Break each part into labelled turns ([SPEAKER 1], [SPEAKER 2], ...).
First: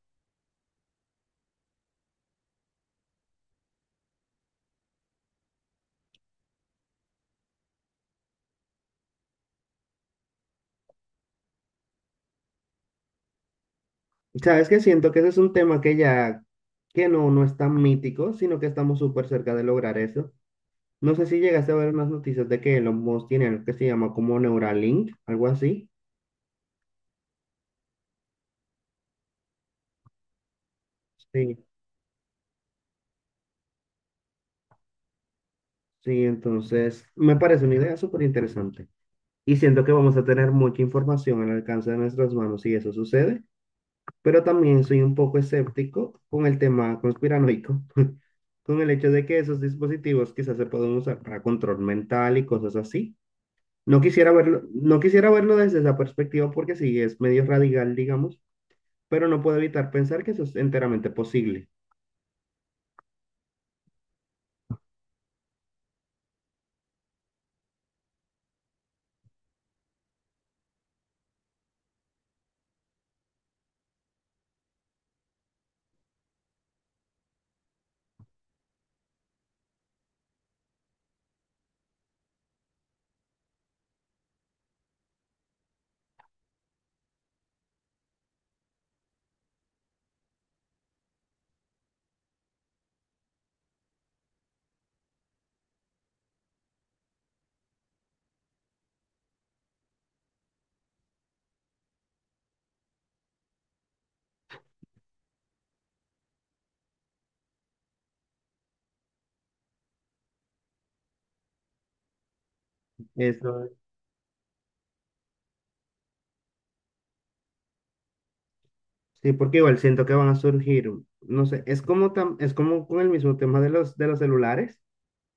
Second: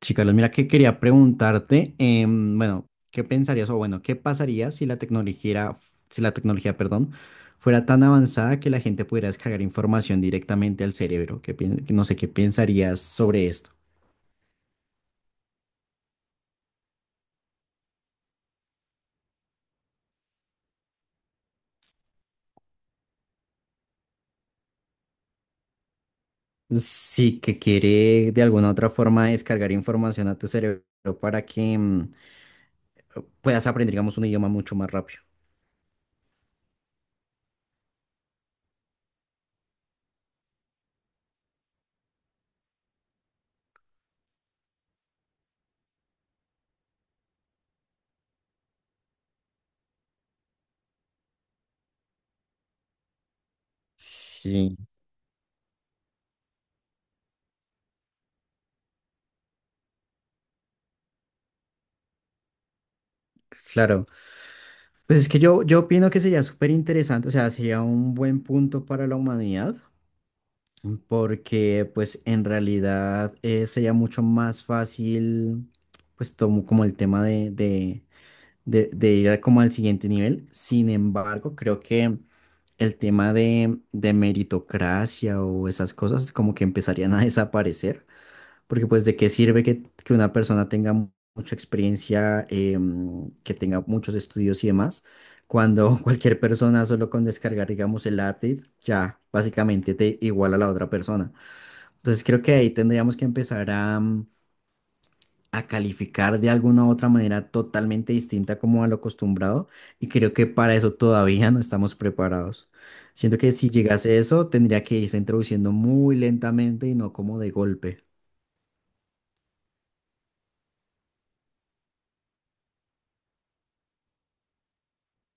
[SPEAKER 1] Sí, Carlos, mira que quería preguntarte, bueno, ¿qué pensarías o bueno, qué pasaría si la tecnología, si la tecnología, perdón, fuera tan avanzada que la gente pudiera descargar información directamente al cerebro? No sé, ¿qué pensarías sobre esto?
[SPEAKER 2] Sabes que siento que ese es un tema que ya, que no es tan mítico, sino que estamos súper cerca de lograr eso. No sé si llegaste a ver unas noticias de que Elon Musk tiene algo que se llama como Neuralink, algo así.
[SPEAKER 1] Sí, que quiere de alguna otra forma descargar información a tu cerebro para que
[SPEAKER 2] Sí,
[SPEAKER 1] puedas aprender, digamos, un idioma mucho más rápido.
[SPEAKER 2] sí, entonces me parece una idea súper interesante. Y siento que vamos a tener mucha información al alcance de nuestras manos si eso sucede, pero también soy un poco escéptico con el tema conspiranoico, con el hecho de que esos dispositivos quizás se pueden usar para control mental y cosas así. No quisiera verlo,
[SPEAKER 1] Sí,
[SPEAKER 2] no quisiera verlo desde esa perspectiva porque sí es medio radical, digamos, pero no puedo evitar pensar que eso es enteramente posible.
[SPEAKER 1] claro. Pues es que yo opino que sería súper interesante, o sea, sería un buen punto para la humanidad, porque pues en realidad sería mucho más fácil pues tomo como el tema de ir a como al siguiente nivel. Sin embargo, creo que el tema de meritocracia o esas cosas como que empezarían a desaparecer, porque pues de qué sirve que una persona tenga mucha experiencia, que tenga muchos estudios y demás. Cuando cualquier persona solo con descargar, digamos, el update, ya básicamente te iguala a la otra persona. Entonces creo que ahí tendríamos que empezar a, a calificar de alguna u otra manera totalmente distinta como a lo acostumbrado, y creo que para eso todavía no estamos preparados. Siento que
[SPEAKER 2] Eso
[SPEAKER 1] si
[SPEAKER 2] es.
[SPEAKER 1] llegase eso tendría que irse introduciendo muy lentamente y no como de golpe.
[SPEAKER 2] Sí, porque igual siento que van a surgir, no sé, es como es como con el mismo tema de los celulares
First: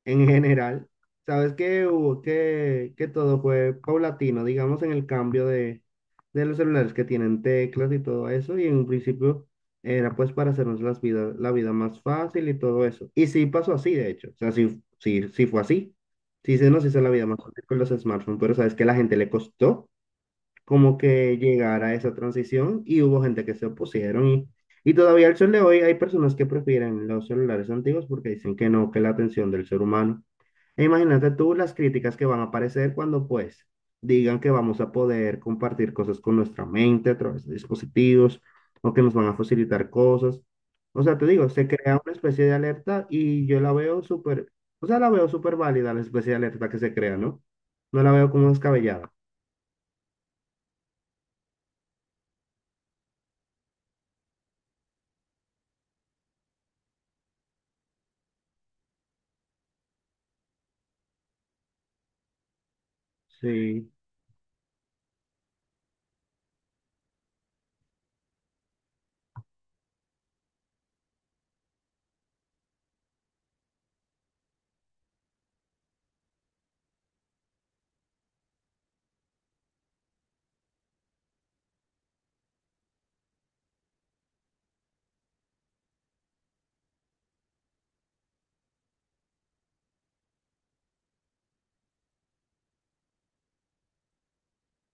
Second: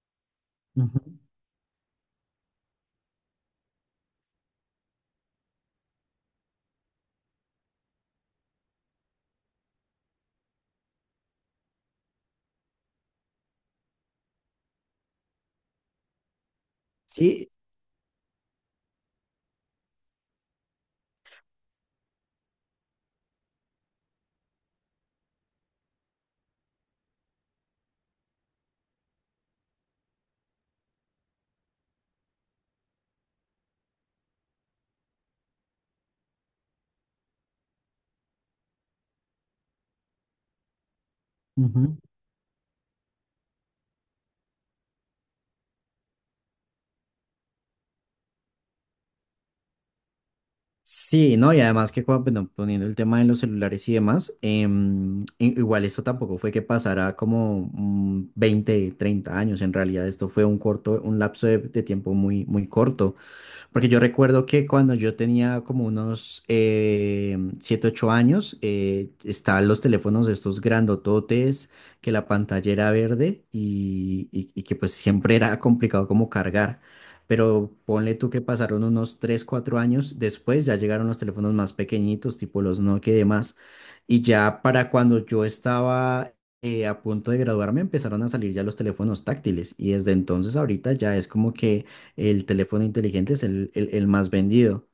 [SPEAKER 2] en general.
[SPEAKER 1] Ujú.
[SPEAKER 2] Sabes que que todo fue paulatino, digamos, en el cambio de los celulares que tienen teclas y todo eso. Y en un principio era pues para hacernos la vida más fácil y todo eso. Y sí pasó así, de hecho. O sea, sí, fue así. Sí se nos hizo la vida más
[SPEAKER 1] Sí,
[SPEAKER 2] fácil con los smartphones, pero sabes que la gente le costó como que llegar a esa transición y hubo gente que se opusieron y todavía al sol de hoy hay personas que prefieren los celulares antiguos porque dicen que no, que la atención del ser humano e imagínate tú las críticas que van a aparecer cuando pues digan que vamos a poder compartir cosas con nuestra mente a través de dispositivos o que nos van a facilitar cosas. O sea, te digo, se
[SPEAKER 1] ujú.
[SPEAKER 2] crea una especie de alerta y yo la veo o sea, la veo súper válida la especie de alerta que se crea, ¿no? No la veo como descabellada.
[SPEAKER 1] Sí, no, y además que bueno, poniendo el tema de los celulares y demás, igual esto tampoco fue que pasara como 20, 30 años, en realidad esto fue un corto, un lapso de tiempo muy, muy corto.
[SPEAKER 2] Sí,
[SPEAKER 1] Porque yo recuerdo que cuando yo tenía como unos 7, 8 años, estaban los teléfonos estos grandototes, que la pantalla era verde y que pues siempre era complicado como cargar. Pero ponle tú que pasaron unos 3 4 años después, ya llegaron los teléfonos más pequeñitos, tipo los Nokia y demás. Y ya para cuando yo estaba a punto de graduarme, empezaron a salir ya los teléfonos táctiles. Y desde entonces ahorita ya es como que el teléfono inteligente es el más vendido.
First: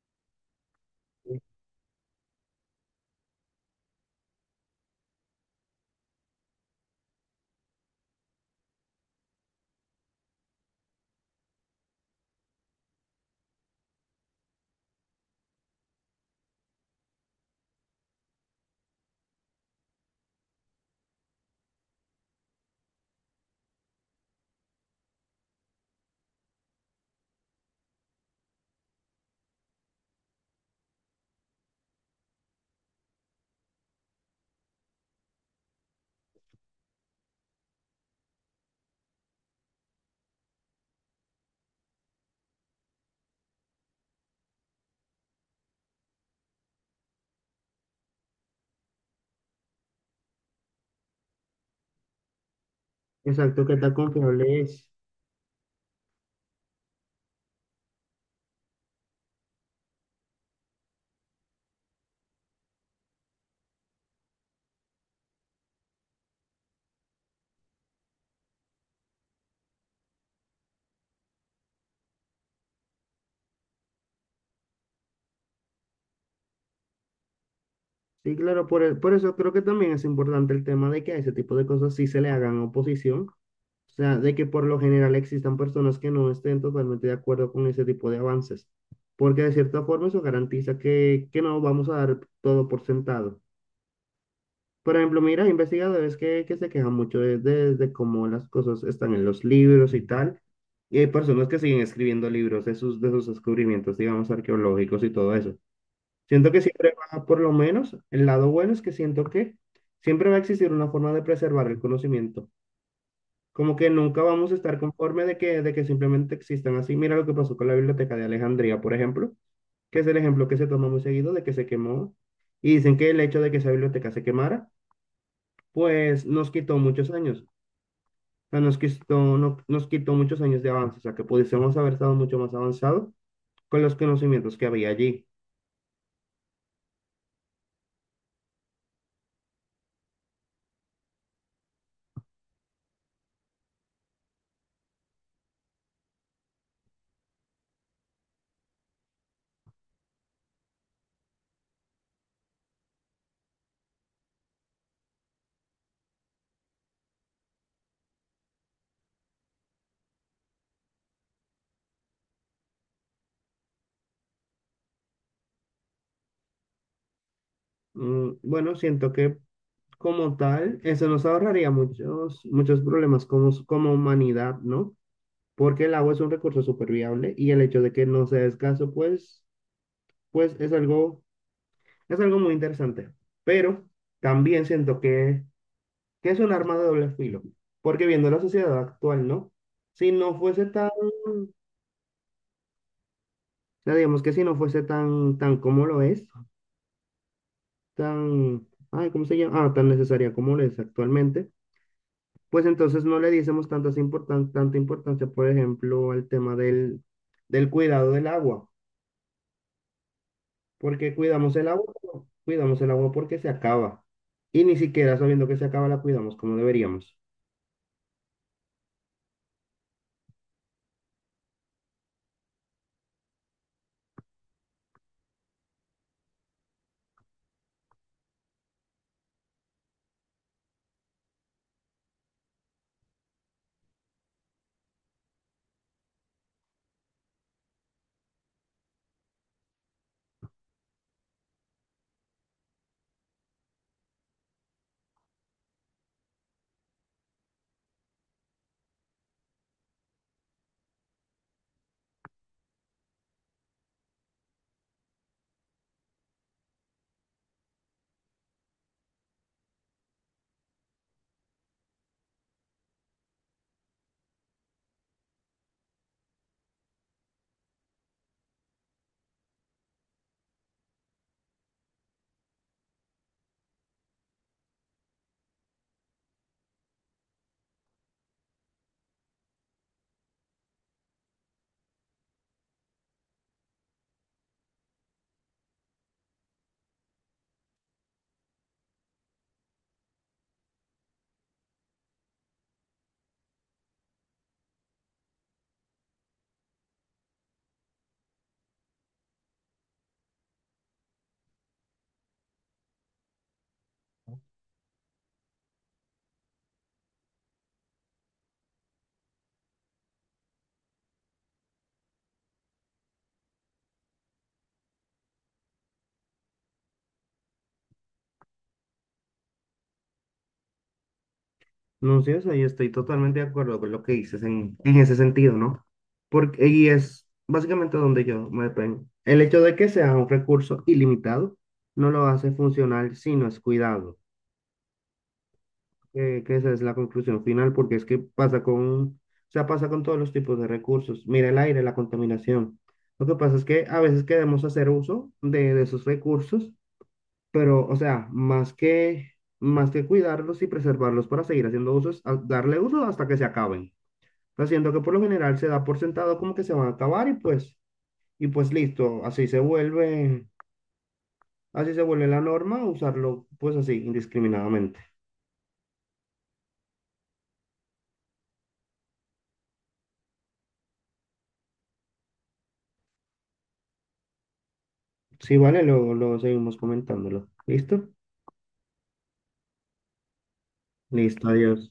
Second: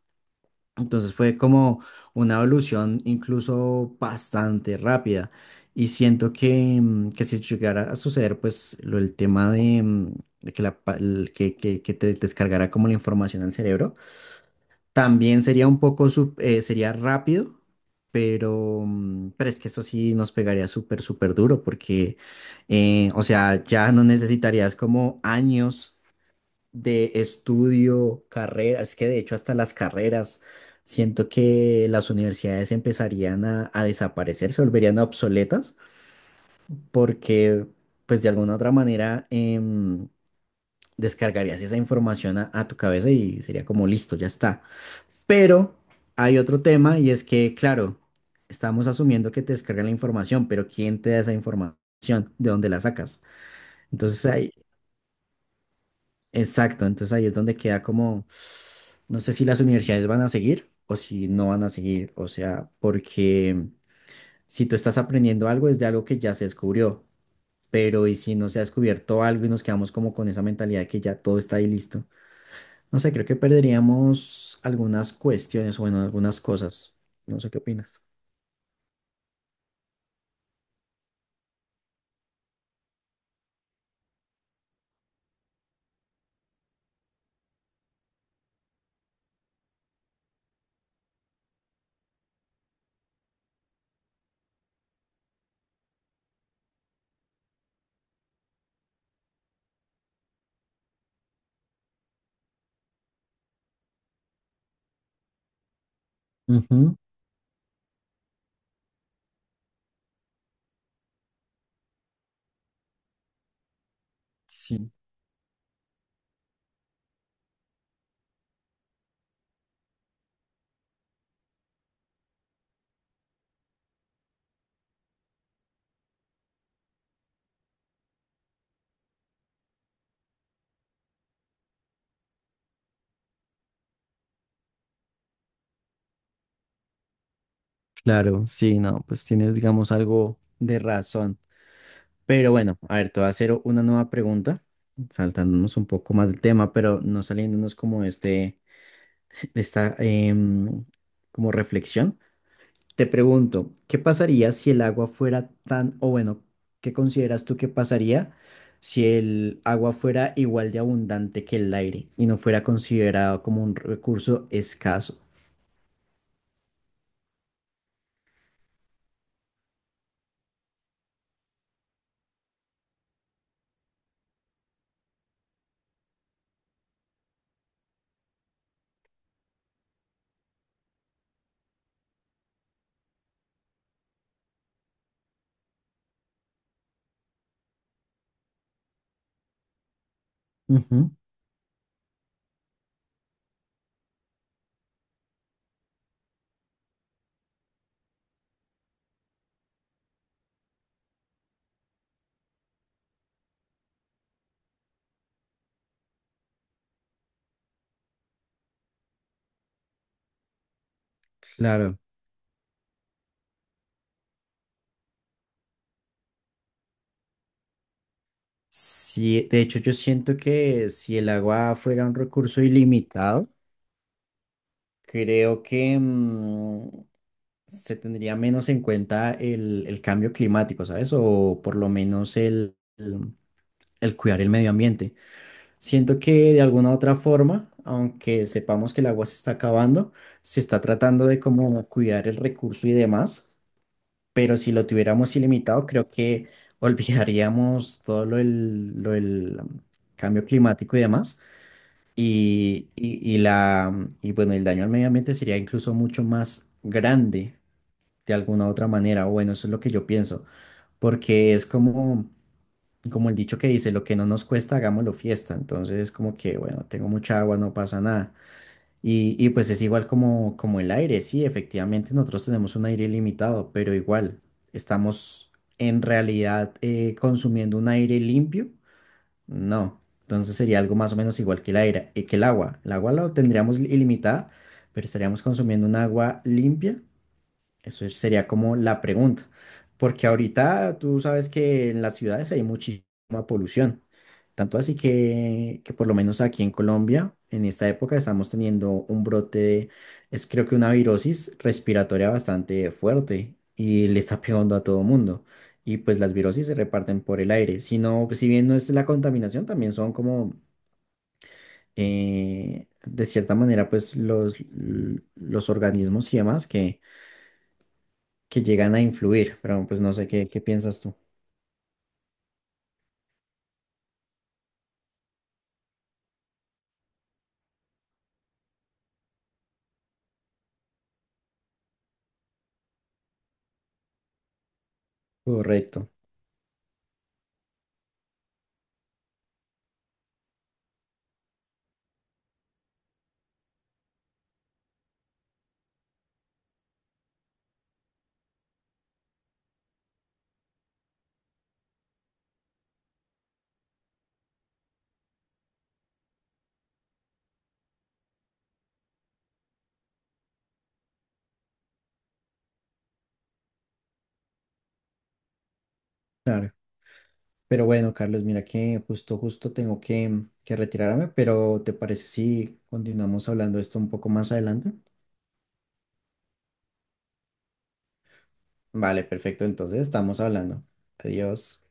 [SPEAKER 1] Entonces fue como una evolución incluso bastante rápida. Y siento que, que si llegara a suceder, pues el tema de, de que, la, pa- el que te descargara como la información al cerebro, también sería un poco, sería rápido, pero, pero es que eso sí nos pegaría súper, súper duro porque, o sea, ya no necesitarías como años de estudio, carrera, es que de hecho hasta las carreras, siento que las universidades empezarían a desaparecer, se volverían obsoletas, porque pues de alguna otra manera descargarías esa información a tu cabeza y sería como listo, ya está. Pero hay otro tema y es que, claro, estamos asumiendo que te descargan la información, pero ¿quién te da esa información? ¿De dónde la sacas?
[SPEAKER 2] exacto, que tan
[SPEAKER 1] Entonces ahí-
[SPEAKER 2] confiable es.
[SPEAKER 1] Exacto, entonces ahí es donde queda como, no sé si las universidades van a seguir o si no van a seguir, o sea, porque si tú estás aprendiendo algo es de algo que ya se descubrió, pero y si no se ha descubierto algo y nos quedamos como con esa mentalidad de que ya todo está ahí listo, no sé, creo que perderíamos algunas cuestiones, o bueno, algunas cosas, no sé qué opinas.
[SPEAKER 2] Sí, claro, por eso creo que también es importante el tema de que a ese tipo de cosas sí se le hagan oposición. O sea, de que por lo general existan personas que no estén totalmente de acuerdo con ese tipo de avances, porque de cierta forma eso garantiza que no vamos a dar todo por sentado. Por ejemplo, mira, hay investigadores que se quejan mucho de cómo las cosas están en los libros y tal, y hay personas que siguen escribiendo libros de de sus descubrimientos, digamos, arqueológicos y todo eso. Siento que siempre
[SPEAKER 1] Ujú.
[SPEAKER 2] va, por lo menos, el lado bueno es que siento que siempre va a existir una forma de preservar el conocimiento. Como que nunca vamos a estar
[SPEAKER 1] Sí,
[SPEAKER 2] conforme de que simplemente existan así. Mira lo que pasó con la Biblioteca de Alejandría, por ejemplo, que es el ejemplo que se toma muy seguido de que se quemó. Y dicen que el hecho de que esa biblioteca se quemara, pues nos quitó muchos años. O sea, nos quitó, no- nos quitó muchos años de avance. O sea, que pudiésemos haber estado mucho más avanzados con los conocimientos que había allí.
[SPEAKER 1] claro, sí, no, pues tienes, digamos, algo de razón. Pero bueno, a ver, te voy a hacer una nueva pregunta, saltándonos un poco más del tema, pero no saliéndonos como de este, de esta como reflexión. Te pregunto, ¿qué pasaría si el agua fuera tan, o bueno, qué consideras tú que pasaría si el agua fuera igual de abundante que el aire y no fuera considerado como un recurso escaso?
[SPEAKER 2] Mm, bueno, siento que como tal, eso nos ahorraría muchos problemas como, como humanidad, ¿no? Porque el agua es un recurso súper viable y el hecho de que no sea escaso, pues, pues es algo muy interesante. Pero también siento que es un arma de doble filo, porque viendo la sociedad actual, ¿no? Si no fuese tan,
[SPEAKER 1] Ujú,
[SPEAKER 2] o sea, digamos que si no fuese tan como lo es, tan, ay, ¿cómo se llama? Ah, tan necesaria como lo es actualmente, pues entonces no le diésemos tanta importancia, por ejemplo, al tema del cuidado del agua. Porque cuidamos el agua,
[SPEAKER 1] claro.
[SPEAKER 2] pero cuidamos el agua porque se acaba. Y ni siquiera sabiendo que se acaba la cuidamos como deberíamos.
[SPEAKER 1] Sí, de hecho yo siento que si el agua fuera un recurso ilimitado, creo que se tendría menos en cuenta el cambio climático, ¿sabes? O por lo menos el cuidar el medio ambiente. Siento que de alguna u otra forma, aunque sepamos que el agua se está acabando, se está tratando de como cuidar el recurso y demás, pero si lo tuviéramos ilimitado, creo que olvidaríamos todo lo del cambio climático y demás y y bueno, el daño al medio ambiente sería incluso mucho más grande de alguna otra manera. O bueno, eso es lo que yo pienso, porque es como, como el dicho que dice, lo que no nos cuesta, hagámoslo fiesta. Entonces, como que, bueno, tengo mucha agua, no pasa nada. Y pues es igual como, como el aire, sí, efectivamente nosotros tenemos un aire ilimitado, pero igual estamos en realidad consumiendo un aire limpio, no, entonces sería algo más o menos igual que el aire, que el agua. El agua la tendríamos ilimitada, pero estaríamos consumiendo un agua limpia, sería como la pregunta, porque ahorita tú sabes que en las ciudades hay muchísima polución, tanto así que por lo menos aquí en Colombia, en esta época estamos teniendo un brote es creo que una virosis respiratoria bastante fuerte y le está pegando a todo mundo. Y pues las virosis se reparten por el aire, si no, si bien no es la contaminación, también son como, de cierta manera, pues los organismos y demás que llegan a influir, pero pues no sé qué, qué piensas tú.
[SPEAKER 2] No sé, o sea, yo estoy totalmente de acuerdo con lo que dices en ese sentido, ¿no? Porque, y es básicamente donde yo me detengo. El hecho de que sea un recurso ilimitado no lo hace funcional si no es cuidado.
[SPEAKER 1] Correcto,
[SPEAKER 2] Que esa es la conclusión final, porque es que pasa con, o sea, pasa con todos los tipos de recursos. Mira el aire, la contaminación. Lo que pasa es que a veces queremos hacer uso de esos recursos. Pero, o sea, más que cuidarlos y preservarlos para seguir haciendo uso, darle uso hasta que se acaben. Pero siento que por lo general se da por sentado como que se van a acabar y pues listo, así se vuelve la norma, usarlo pues así, indiscriminadamente.
[SPEAKER 1] claro. Pero bueno, Carlos, mira que justo, justo tengo que retirarme, pero ¿te parece si continuamos hablando de esto un poco más adelante?
[SPEAKER 2] Sí, vale, luego seguimos comentándolo. ¿Listo?
[SPEAKER 1] Vale, perfecto, entonces estamos hablando.
[SPEAKER 2] Listo,
[SPEAKER 1] Adiós.
[SPEAKER 2] adiós.